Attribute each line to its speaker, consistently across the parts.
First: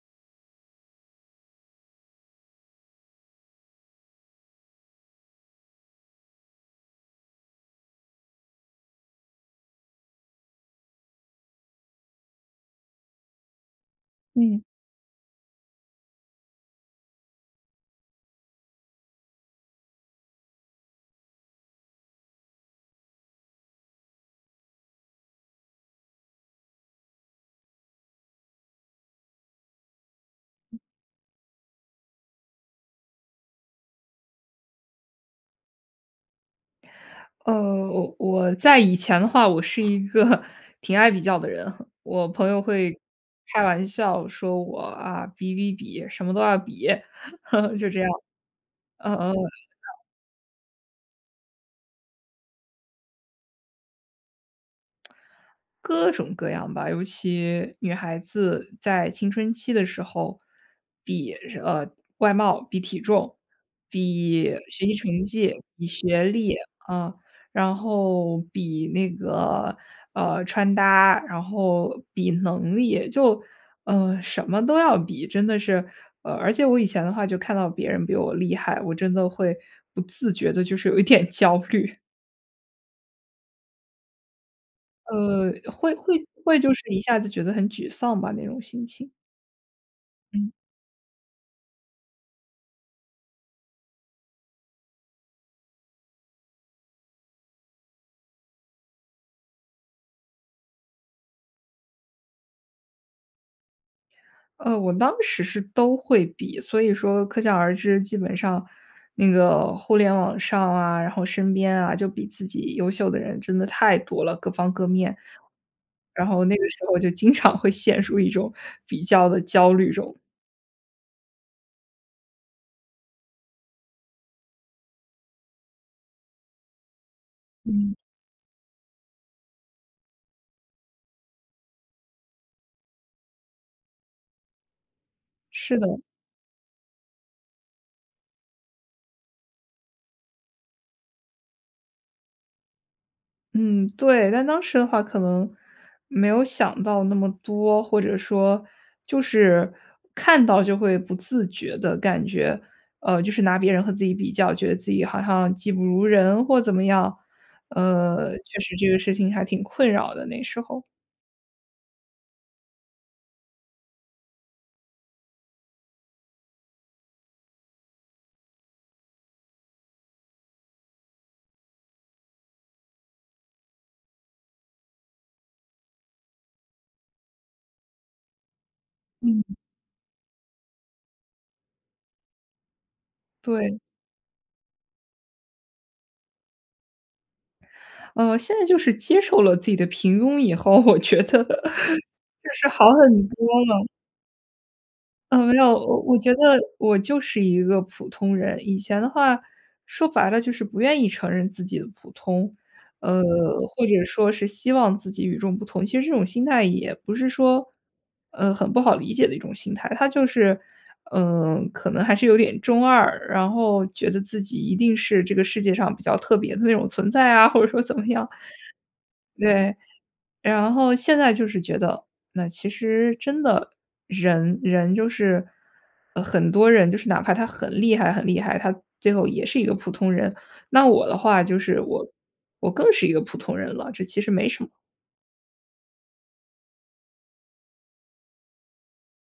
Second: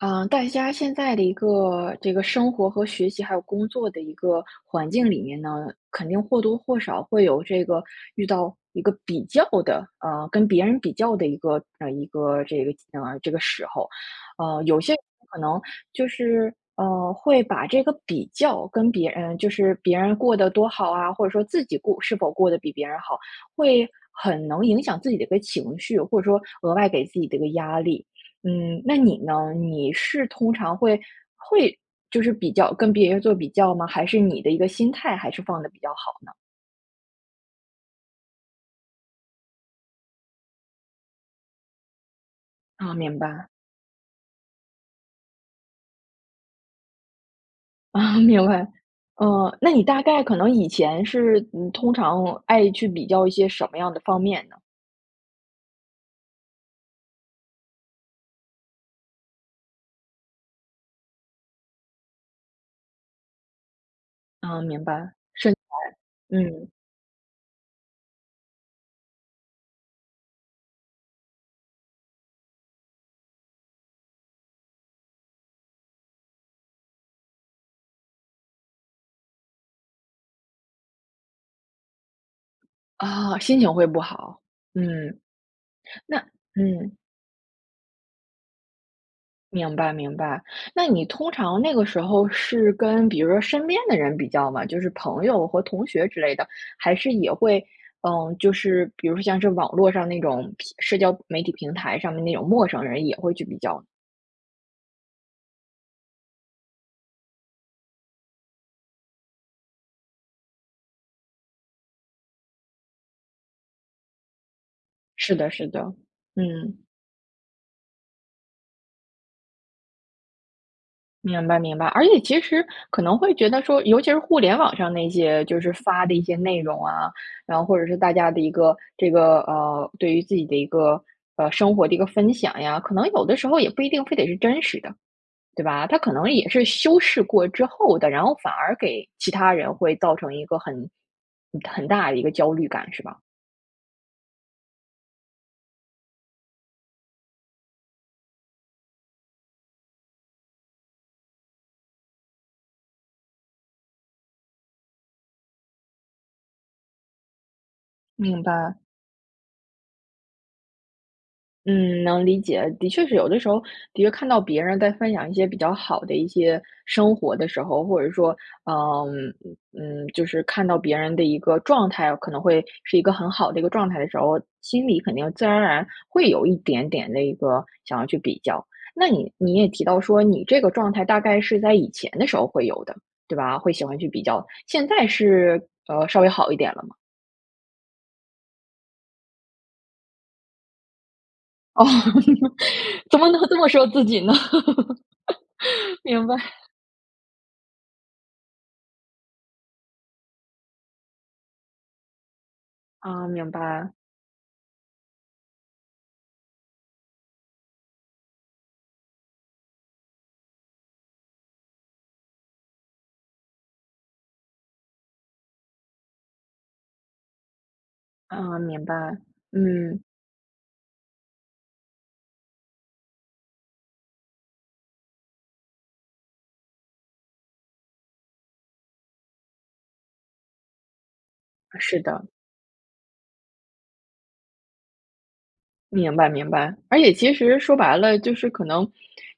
Speaker 1: 呃，大家现在的一个这个生活和学习还有工作的一个环境里面呢，肯定或多或少会有这个，遇到一个比较的呃，跟别人比较的一个嗯，一个这个嗯，这个时候。
Speaker 2: 嗯。
Speaker 1: 呃，有些人可能就是，呃，会把这个比较跟别人就是别人过得多好啊，或者说自己过是否过得比别人好，会很能影响自己的一个情绪，或者说额外给自己的一个压力。嗯，那你呢？你是通常会会就是比较跟别人做比较吗？还是你的一个心态还是放得比较好呢？
Speaker 2: 呃，我我在以前的话，我是一个挺爱比较的人。我朋友
Speaker 1: 哦，
Speaker 2: 会
Speaker 1: 明白。
Speaker 2: 开玩笑说我：“啊，比比比，什么都要比。“就这样。
Speaker 1: 嗯，明白。
Speaker 2: 呃呃
Speaker 1: 呃，那你
Speaker 2: [unintelligible]
Speaker 1: 大概可能以前是，嗯，通常爱去比较一些什么样的方面呢？
Speaker 2: 各种各样吧，尤其女孩子在青春期的时候，比，呃，外貌、比体重、比
Speaker 1: 嗯，
Speaker 2: 学
Speaker 1: 明
Speaker 2: 习
Speaker 1: 白。
Speaker 2: 成
Speaker 1: 身材，
Speaker 2: 绩、比学历，
Speaker 1: 嗯。
Speaker 2: 啊，然后比那个，呃，穿搭，然后比能力，就，嗯，什么都要比，真的是呃，而且我以前的话，就看到别人比我厉害，我真的会不自觉地就是有一点焦虑。
Speaker 1: 哦，心情会不好，嗯。
Speaker 2: 呃，会
Speaker 1: 那
Speaker 2: 会会就是
Speaker 1: 嗯。
Speaker 2: 一下子觉得很沮丧吧，那种心情。
Speaker 1: 明白明白，
Speaker 2: 嗯。
Speaker 1: 那你通常那个时候是跟比如说身边的人比较吗？就是朋友和同学之类的。还是也会嗯，就是比如像是网络上那种平社交媒体平台上面的那种陌生人也会去比较啊。
Speaker 2: 呃，我当时是都会比，所以说可想而知，基本上那个互联网上啊，然后身边啊就比自己优秀的人真的太多了，各方各面。
Speaker 1: 是的是的，
Speaker 2: 然后那个
Speaker 1: 嗯。
Speaker 2: 时候就经常会陷入一种比较的焦虑中。
Speaker 1: 明白明白，而且其实可能会觉得说，尤其是互联网上那些，就是发的一些内容啊，然后或者
Speaker 2: 嗯。
Speaker 1: 是大家的一个这个呃，对于自己的一个，呃，生活的一个分享呀，可能有的时候也不一定非得是真实的。对
Speaker 2: 是
Speaker 1: 吧？它
Speaker 2: 的。
Speaker 1: 可能也是修饰过之后的，然后反而给其他人会造成一个很很很大的一个焦虑感，是吧？
Speaker 2: 嗯，对。但当时的话，可能没有想到那么多。或者说就是看到就会不自觉地感觉呃，就是拿别人和自己比较觉得自己好像技不如人或怎么样，呃，
Speaker 1: 明
Speaker 2: 确实
Speaker 1: 白。
Speaker 2: 这个事情还挺困扰的，那时候。
Speaker 1: 嗯，能理解。的确是有的时候，的确看到别人在分享一些比较好的一些生活的时候，或者说，嗯，嗯嗯就是看到别人的一个状态，可能会是一个很好的一个状态的时候，心里肯定自然而然会有一点点的一个想要去比较。那你你
Speaker 2: 嗯。
Speaker 1: 也提到说，你这个状态大概是在以前的时候会有的，对吧？会
Speaker 2: 对。
Speaker 1: 喜欢去比较，现在是呃，稍微好一点了吗？
Speaker 2: 呃，现在就是接受了自己的平庸以后，我觉得，
Speaker 1: 哦，
Speaker 2: 就是 好很
Speaker 1: 怎么能
Speaker 2: 多
Speaker 1: 这么
Speaker 2: 了。
Speaker 1: 说自己呢？
Speaker 2: 呃，让，我 我
Speaker 1: 明
Speaker 2: 觉
Speaker 1: 白。
Speaker 2: 得我就是一个普通人。以前的话，说白了就是不愿意承认自己的普通，呃，
Speaker 1: 嗯，明
Speaker 2: 或
Speaker 1: 白。
Speaker 2: 者说是希望自己与众不同。其实这种心态也不是说，呃，很不好理解的一种心态，它就是，呃，可能还是有点中二。然后觉得自己一定是这个世界上比较特别的那种存在啊，或者说怎么样
Speaker 1: 嗯，明白，
Speaker 2: 对，
Speaker 1: 嗯。
Speaker 2: 然后现在就是觉得，那其实真的人人就是，呃，很多人，就是哪怕他很厉害很厉害，他最后也是一个普通人。那我的话就是
Speaker 1: 是
Speaker 2: 我
Speaker 1: 的。
Speaker 2: 我更是一个普通人了，这其实没什么。
Speaker 1: 明白明白，而且其实说白了，就是可能，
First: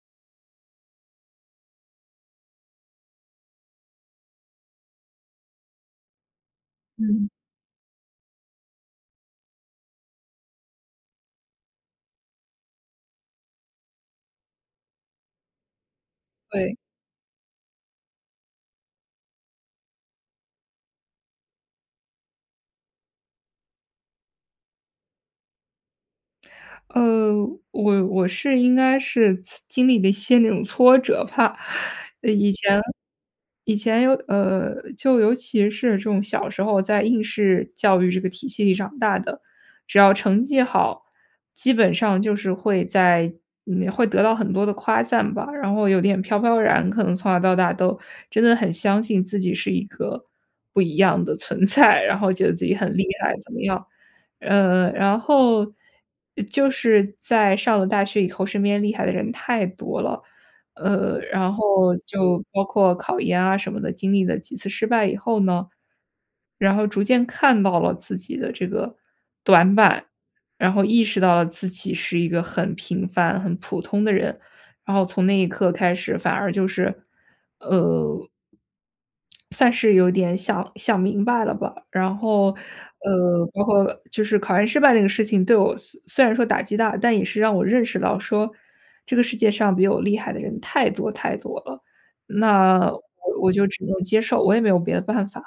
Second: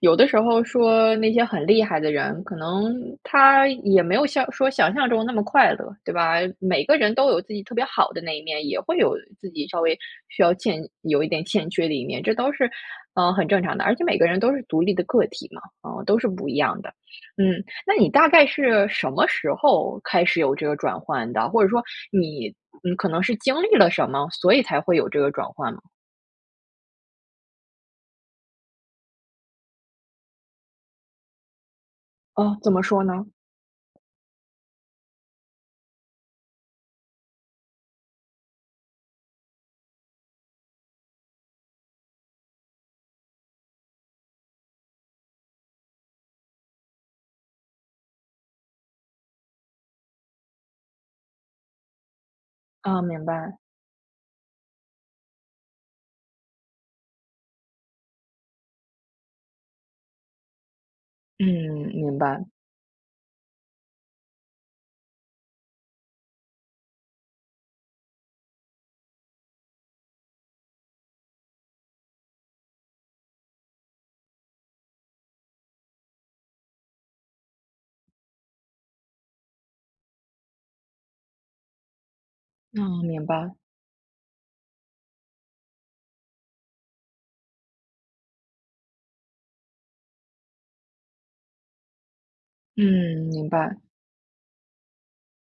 Speaker 1: 有的时候说那些很厉害的人，可能他也没有像说想象中那么快乐，对吧？每个人
Speaker 2: 嗯。
Speaker 1: 都有自己特别好的那一面，也会有自己稍微需要欠有一点欠缺的一面，这都是，呃，很正常的。而且每个人都是独立的个体嘛，啊，都是不一
Speaker 2: 对。
Speaker 1: 样的。嗯，那你大概是什么时候开始有这个转换的？或者说你，嗯，可能是经历了什么，所以才会有这个转换吗？
Speaker 2: 呃，我我是应该是，呲经历了一些那种挫折吧。以
Speaker 1: 呃，怎
Speaker 2: 前
Speaker 1: 么说呢？
Speaker 2: 以前有呃，就尤其是这种小时候在应试教育这个体系里长大的，只要成绩好，基本上就是会在嗯，会得到很多的夸赞吧，然后有点飘飘然。可能从小到大都真的很相信自己是一个不一样的存在，然后觉得自己很
Speaker 1: 哦，
Speaker 2: 厉
Speaker 1: 明
Speaker 2: 害怎
Speaker 1: 白。
Speaker 2: 么样。呃，然后，就是在上了大学以后，身边厉害的人太多了。呃，
Speaker 1: 嗯，
Speaker 2: 然后
Speaker 1: 明
Speaker 2: 就
Speaker 1: 白。
Speaker 2: 包括考研啊什么的，经历了几次失败以后呢，然后逐渐看到了自己的这个短板，然后意识到了自己是一个很平凡、很普通的人，然后从那一刻开始反而就是呃算是有点想想明白了吧，然后，
Speaker 1: 嗯，明
Speaker 2: 呃，
Speaker 1: 白。
Speaker 2: 包括就是考研失败这个事情对我虽虽然说打击大，但也是让我认识到说这个世界上比我厉害的人太多太多了。那我
Speaker 1: 嗯，明
Speaker 2: 我就
Speaker 1: 白。
Speaker 2: 只能接受，我也没有别的办法。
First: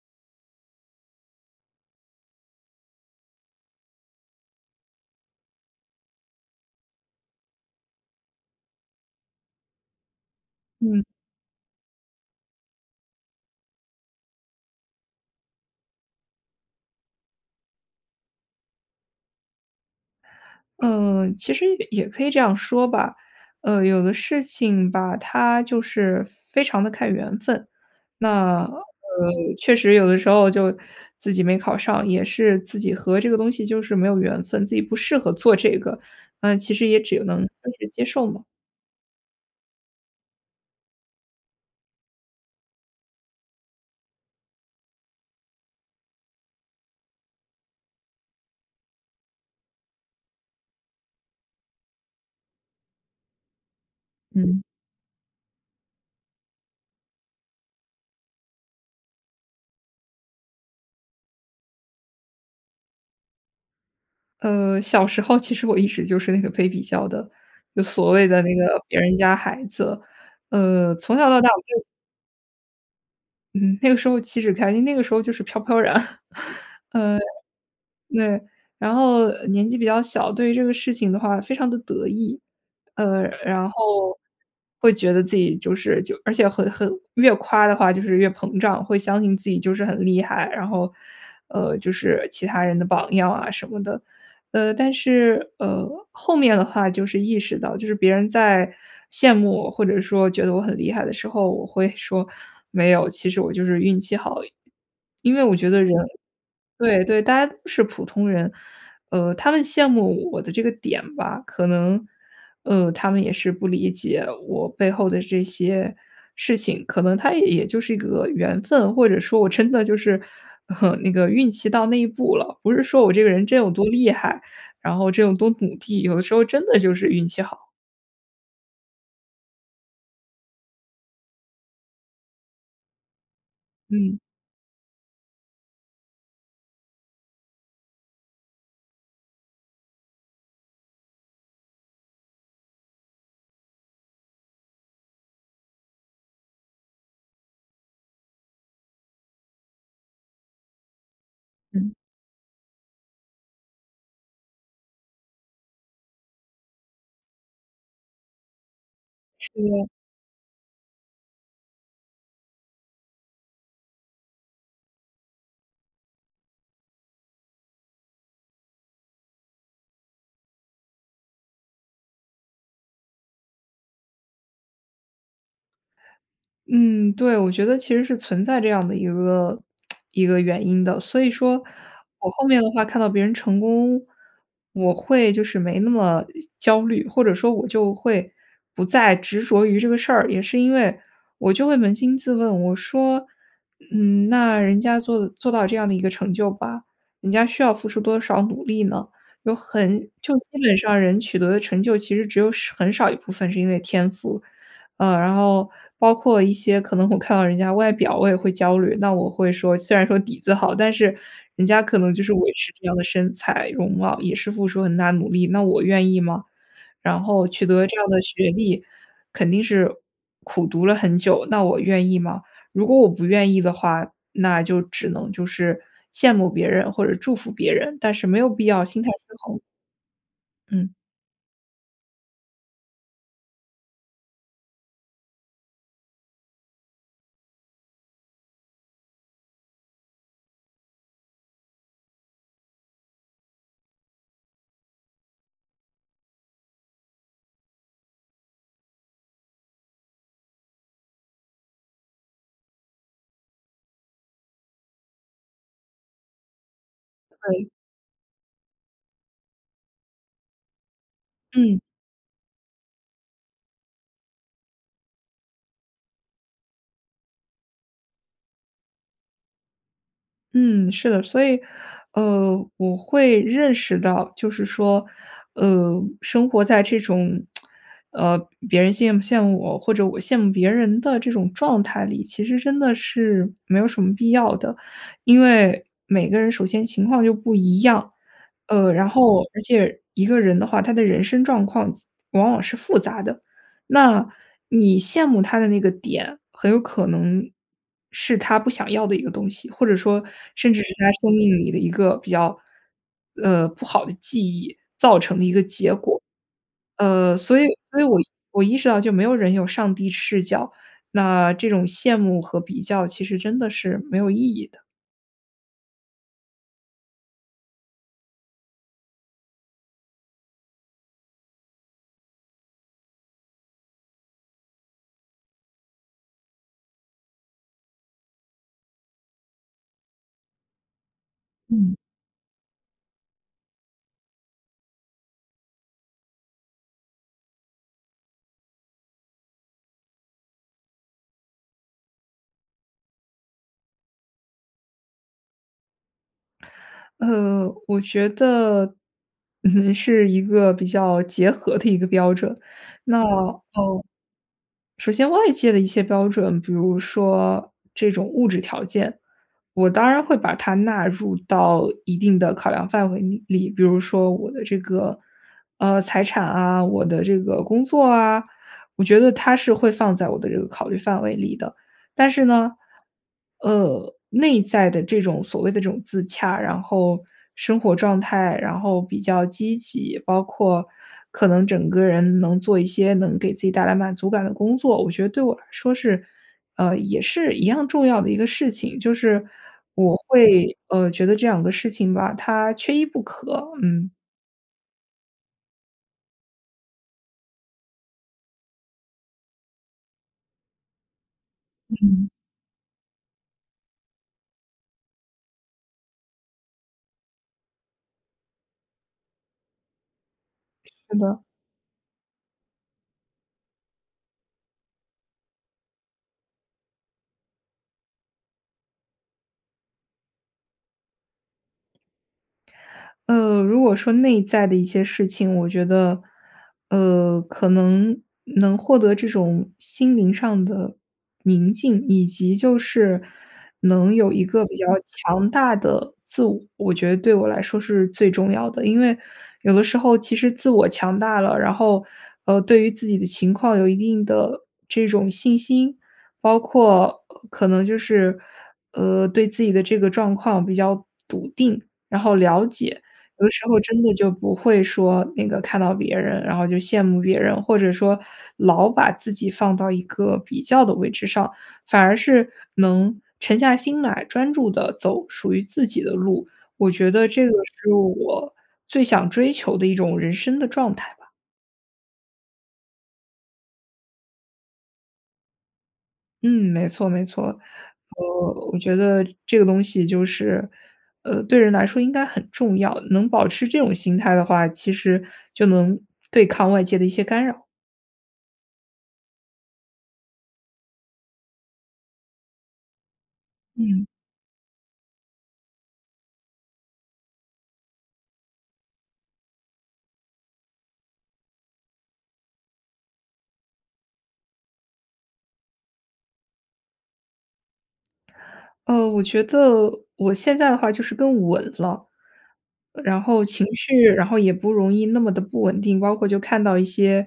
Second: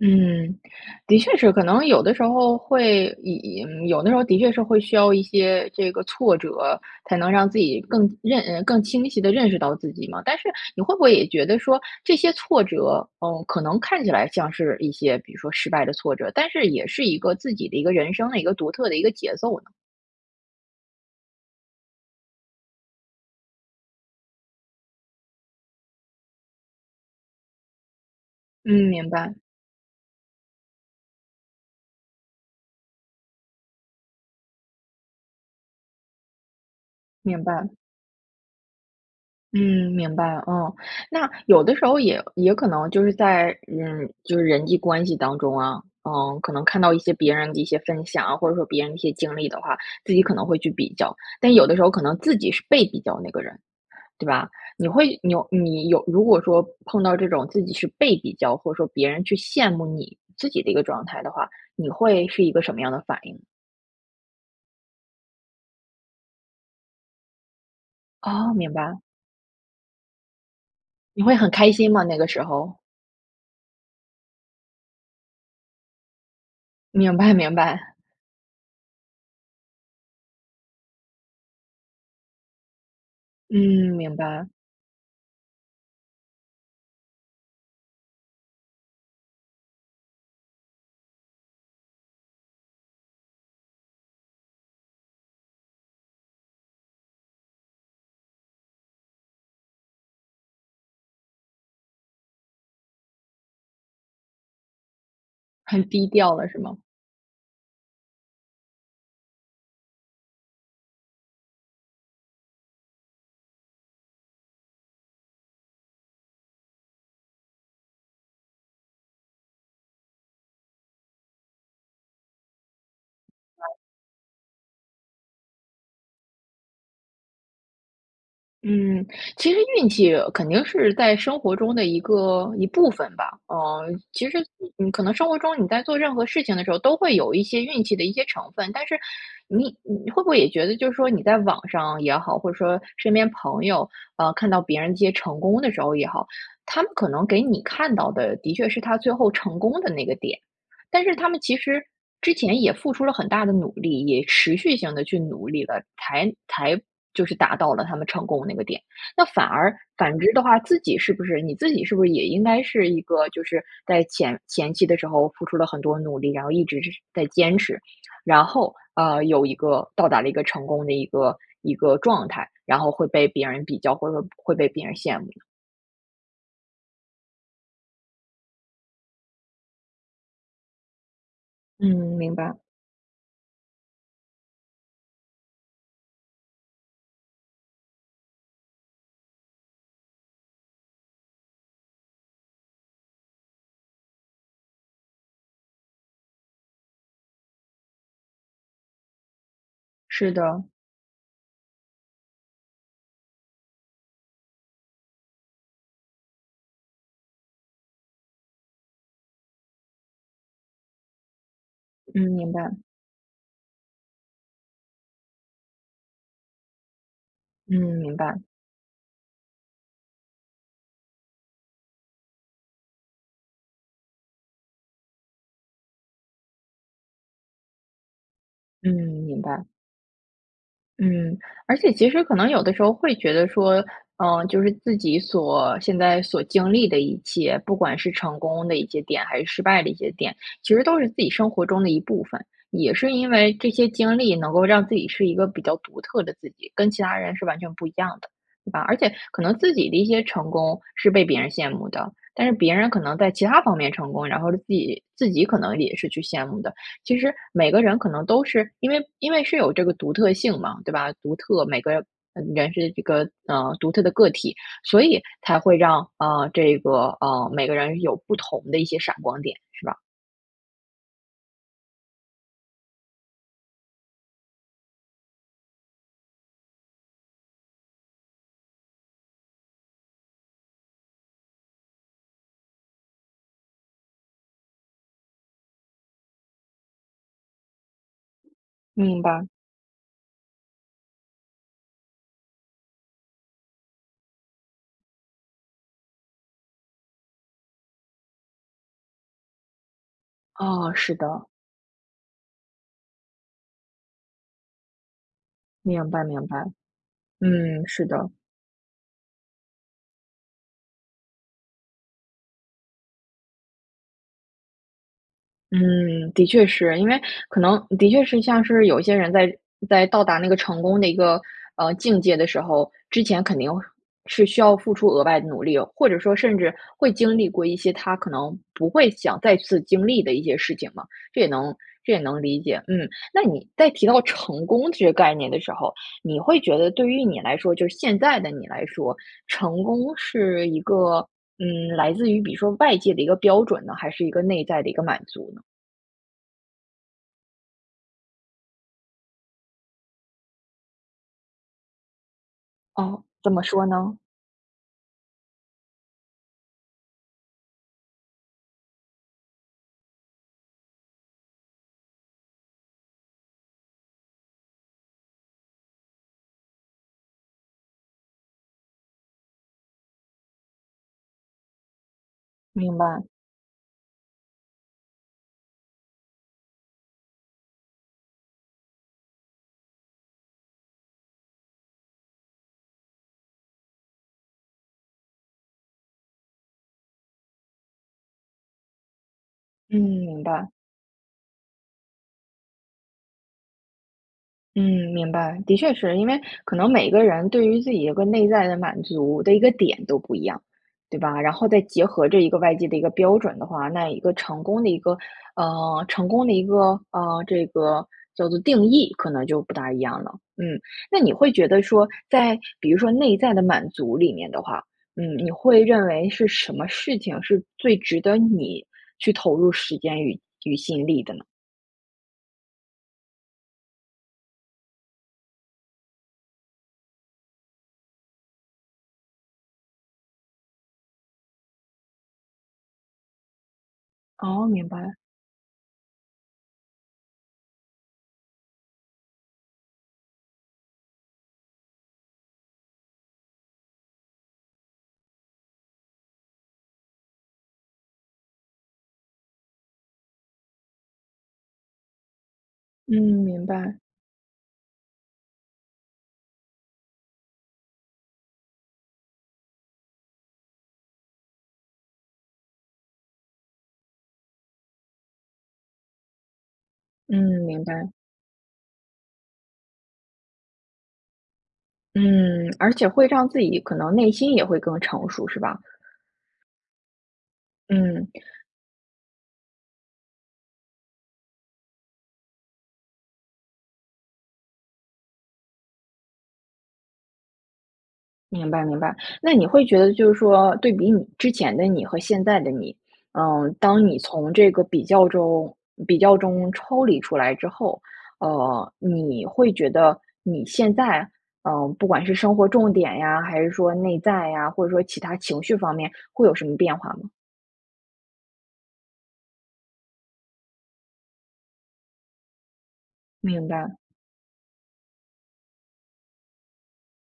Speaker 1: 嗯，的确是，可能有的时候会也也嗯，有的时候的确是会需要一些这个挫折，才能让自己更认呃，更清晰地认识到自己嘛。但是你会不
Speaker 2: 嗯。
Speaker 1: 会也觉得说这些挫折，嗯，可能看起来像是一些，比如说失败的挫折，但是也是一个自己的一个人生的一个独特的一个节奏呢？
Speaker 2: 嗯，其实也可以这样说吧。呃，有的事情吧，它就是非常地看缘分。那，呃，
Speaker 1: 嗯，明白。
Speaker 2: 确实有的时候就自己没考上，也是自己和这个东西就是没有缘分，自己不适合做这个，呃，其实也只能
Speaker 1: 明白。
Speaker 2: 就是接受嘛。
Speaker 1: 嗯，明白，哦。那有的时候也也可能就是在嗯，就是人际关系当中啊，呃，可能看到一些别人的一些分享，或者说别人的一些经历的话，自己可能会去比较。但有的时候可能自己是被比较那个人，对吧？
Speaker 2: 嗯。
Speaker 1: 你会你有你有如果说碰到这种自己是被比较，或者说别人去羡慕你自己的一个状态的话，你会是一个什么样的反应？
Speaker 2: 呃，小时候其实我一直就是那个被比较的，就所谓的
Speaker 1: 哦，
Speaker 2: 那
Speaker 1: 明
Speaker 2: 个别
Speaker 1: 白。
Speaker 2: 人家孩子。呃，从
Speaker 1: 你
Speaker 2: 小
Speaker 1: 会
Speaker 2: 到大
Speaker 1: 很
Speaker 2: 我
Speaker 1: 开
Speaker 2: 就是
Speaker 1: 心吗？那个时候。
Speaker 2: 嗯，那个时候岂止开心，那个时候就是飘飘然。嗯。
Speaker 1: 明
Speaker 2: 呃，
Speaker 1: 白明白。
Speaker 2: 对然后呃，年纪比较小，对这个事情的话非常地得意。呃，然
Speaker 1: 嗯，
Speaker 2: 后，
Speaker 1: 明白。
Speaker 2: 会觉得自己就是就而且很很越夸的话就是越膨胀，会相信自己就是很厉害，然后，呃，就是其他人的榜样啊什么的。呃，但是，呃，后面的话就是意识到就是别人在羡慕我或者说觉得我很厉害的时候，我会说：“没有，其实我就是运气好而已。”因为我觉得
Speaker 1: 很
Speaker 2: 人
Speaker 1: 低调了是吗？
Speaker 2: 对对，大家都是普通人。呃，他们羡慕我的这个点吧可能，呃，他们也是不理解我背后的这些事情，可能它也就是一个缘分，或者说我真的就是 那个运气到那一步了。不是说我这个人真有多厉害，然后真有多努力，有的时候真的就是运气好。
Speaker 1: 嗯，其实运气肯定是在生活中的一个一部分吧。嗯，
Speaker 2: 嗯。
Speaker 1: 其实你你可能生活中你在做任何事情的时候，都会有一些运气的一些成分。但是，你你会不会也觉得就是说你在网上也好，或者说身边朋友呃，看到别人的一些成功的时候也好，他们可能给你看到的的确是他最后成功的那个点。但是他们其实
Speaker 2: 嗯。
Speaker 1: 之前也付出了很大的努力，也持续性地去努力了，才才就是达到了他们成功那个点。那反而
Speaker 2: 是。
Speaker 1: 反之的话，自己是不是你自己是不是也应该是一个，就是在前前期的时候付出了很多努力，然后一直是在坚持。然后，呃，有一个到达了一个成功的一个一个状态。然后会被别人比较，或者说会被别人羡慕呢？
Speaker 2: 嗯，对。我觉得其实是存在这样的一个 一个原因的。所以说
Speaker 1: 嗯，
Speaker 2: 我
Speaker 1: 明
Speaker 2: 后
Speaker 1: 白。
Speaker 2: 面的话看到别人成功，我会就是没那么焦虑，或者说我就会不再执着于这个事儿。也是因为我就会扪心自问，我说：“嗯，那人家做做到这样的一个成就吧，人家需要付出多少努力呢？有很
Speaker 1: 是
Speaker 2: 就基
Speaker 1: 的。
Speaker 2: 本上人取得的成就其实只有很少一部分是因为天赋。“呃，然后包括一些可能我看到人家外表，我也会焦虑。那我会说，虽然说底子好，但是人家可能
Speaker 1: 嗯，
Speaker 2: 就是维
Speaker 1: 明
Speaker 2: 持
Speaker 1: 白。
Speaker 2: 这样的身材容貌，也是付出很大的努力，那我愿意吗？然后取
Speaker 1: 嗯，
Speaker 2: 得这样
Speaker 1: 明
Speaker 2: 的
Speaker 1: 白。
Speaker 2: 学历，肯定是苦读了很久，那我愿意吗？如果我不愿意的话，那就只能就是羡慕别人或者祝福别人，但是没有必要
Speaker 1: 嗯，
Speaker 2: 心态失
Speaker 1: 明
Speaker 2: 衡。
Speaker 1: 白。
Speaker 2: 嗯。
Speaker 1: 嗯，而且其实可能有的时候会觉得说，嗯，就是自己所现在所经历的一切，不管是成功的一些点，还是失败的一些点，其实都是自己生活中的一部分。也是因为这些经历能够让自己是一个比较独特的自己，跟其他人是完全不一样的，是吧？而且可能自己的一些成功是被别人羡慕的，但是别人可能在其他方面成功，然后了自己自己可能也是去羡慕的。其实，
Speaker 2: 对。
Speaker 1: 每个人可能都是因为因为是有这个独特性嘛，对吧？独特
Speaker 2: 嗯。
Speaker 1: 每个，呃，人是这个，呃，独特的个体，所以才会让，啊，这个，嗯，每个人有不同的一些闪光点，是吧。
Speaker 2: 嗯，是的，所以，呃，我会认识到，就是说，呃，生活在这种，呃，别人羡慕羡慕我或者我羡慕别人的这种状态里，其实真的是没有什么必要的。因为每个人首先情况就不一样，呃，然
Speaker 1: 明
Speaker 2: 后
Speaker 1: 白。
Speaker 2: 而且一个人的话，他的人生状况及往往是复杂的。那，你羡慕他的那个点，很有可能是他不想要的一个东西，或者说甚至是
Speaker 1: 啊，
Speaker 2: 他
Speaker 1: 是
Speaker 2: 生
Speaker 1: 的。
Speaker 2: 命里的一个比较，呃，不好的记忆造成的一个结
Speaker 1: 明
Speaker 2: 果。
Speaker 1: 白明白。
Speaker 2: 呃，所以
Speaker 1: 嗯，
Speaker 2: 所以
Speaker 1: 是
Speaker 2: 我
Speaker 1: 的。
Speaker 2: 我意识到就没有人有上帝视角，那这种羡慕和比较其实真的是没有意义的。
Speaker 1: 嗯，的确是。因为可能的确是像是有一些人在在到达那个成功的一个，呃，境界的时候，之前肯定是需要付出额外的努力哦，或者说甚至会经历过一些他可能不会想再次经历的一些事情嘛，这也能
Speaker 2: 嗯。
Speaker 1: 这也能理解，嗯。那你在提到成功这个概念的时候，你会觉得对于你来说就是现在的你来说，成功是一个，嗯，来自于比如说外界的一个标准呢，还是一个内在的一个满足呢？
Speaker 2: 呃，我觉得，嗯，是一个比较结合的一个标准。
Speaker 1: 哦，
Speaker 2: 那，
Speaker 1: 怎么说
Speaker 2: 呃，
Speaker 1: 呢？
Speaker 2: 首先外界的一些标准，比如说这种物质条件，我当然会把它纳入到一定的考量范围里。比如说我的这个，呃，财产啊，我的这个工作啊，我觉得它是会放在我的这个考虑范围里的。但是呢，
Speaker 1: 明白。
Speaker 2: 呃，内在的这种所谓的这种自洽，然后，生活状态，然后比较积极，包括可能整个人能做一些能给自己带来满足感的工作，我觉得对我来说是呃，也是一样重要的一个事情，就是
Speaker 1: 嗯，
Speaker 2: 我
Speaker 1: 明白。
Speaker 2: 会，呃，觉得这两个事情吧，它缺一不可，嗯。
Speaker 1: 嗯，明白，的确是。因为可能每个人对于自己有一个内在的满足的一个点都不一样，对吧？然后再结
Speaker 2: 嗯。
Speaker 1: 合这一个外界的一个标准的话，那一个成功的一个呃成功的一个，啊，这个叫做定义可能就不大一样了，嗯。
Speaker 2: 是
Speaker 1: 那你
Speaker 2: 的。
Speaker 1: 会觉得说，在比如说内在的满足里面的话，嗯，你会认为是什么事情，是最值得你去投入时间与与心力的呢？
Speaker 2: 呃，如果说内在的一些事情，我觉得，呃，可能能获得这种心灵上的宁静，以及就是能有一个
Speaker 1: 哦，
Speaker 2: 比较
Speaker 1: 明白。
Speaker 2: 强大的自我，我觉得对我来说是最重要的。因为有的时候其实自我强大了，然后，呃，对于自己的情况有一定的这种信心，包括，呃，可能就是，呃，对自己的这个状况比较笃定，然后了解。
Speaker 1: 嗯，
Speaker 2: 有的
Speaker 1: 明
Speaker 2: 时候
Speaker 1: 白。
Speaker 2: 真的就不会说那个看到别人，然后就羡慕别人，或者说老把自己放到一个比较的位置上。反而是能沉下心来专注地走属于自己的路，我觉得
Speaker 1: 嗯，
Speaker 2: 这个
Speaker 1: 明
Speaker 2: 是
Speaker 1: 白。
Speaker 2: 我最想追求的一种人生的状态。
Speaker 1: 嗯，而且会让自己可能内心也会更成熟是吧？
Speaker 2: 嗯，没错没错。
Speaker 1: 嗯。
Speaker 2: 呃，我觉得这个东西就是，呃，对人来说应该很重要。能保持这种心态的话，其实就能对抗外界的一些干扰。
Speaker 1: 明白明白，那你会觉得就是说对比你，之前的你和现在的你，嗯，当
Speaker 2: 嗯。
Speaker 1: 你从这个比较中比较中抽离出来之后，呃，你会觉得你现在，呃，不管是生活重点呀，还是说内在呀，或者说其他情绪方面会有什么变化吗？
Speaker 2: 呃，我觉得我现在的话就是更稳了。然后情
Speaker 1: 明白。
Speaker 2: 绪然后也不容易那么的不稳定，包括就看到一些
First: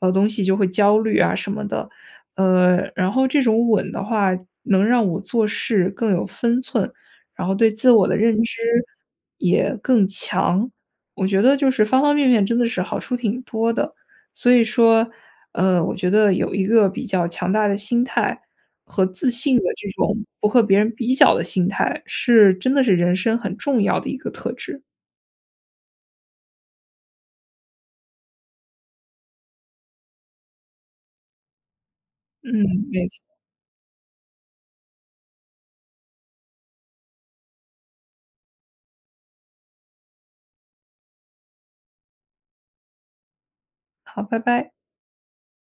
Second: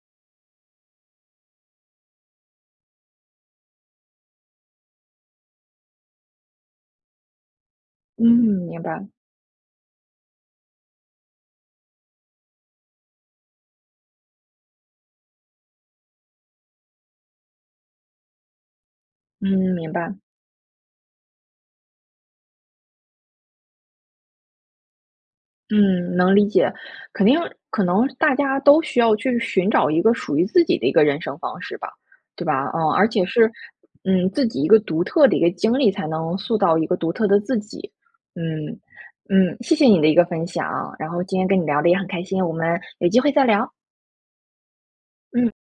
Speaker 2: 呃东西就会焦虑啊什么的。呃，然后这种稳的话能让我做事更有分寸，然后对自我的
Speaker 1: 嗯，
Speaker 2: 认知
Speaker 1: 明白。
Speaker 2: 也更强。我觉得就是方方面面真的是好处挺多的。所以说，呃，我觉得有一个比较强大的心态和自
Speaker 1: 嗯，
Speaker 2: 信的这
Speaker 1: 明
Speaker 2: 种
Speaker 1: 白。
Speaker 2: 不和别人比较的心态，是真的是人生很重要的一个特质。
Speaker 1: 嗯，能理解，肯定可能大家都需要去寻找一个属于自己的一个人生方式吧，对
Speaker 2: 嗯，
Speaker 1: 吧？啊，而
Speaker 2: 没错。
Speaker 1: 且是，嗯，自己一个独特的一个经历，才能塑造一个独特的自己。嗯，嗯，谢谢你的一个分享，然后今天跟你聊得也很开心，我们有机会再聊。
Speaker 2: 好，拜拜。
Speaker 1: 嗯。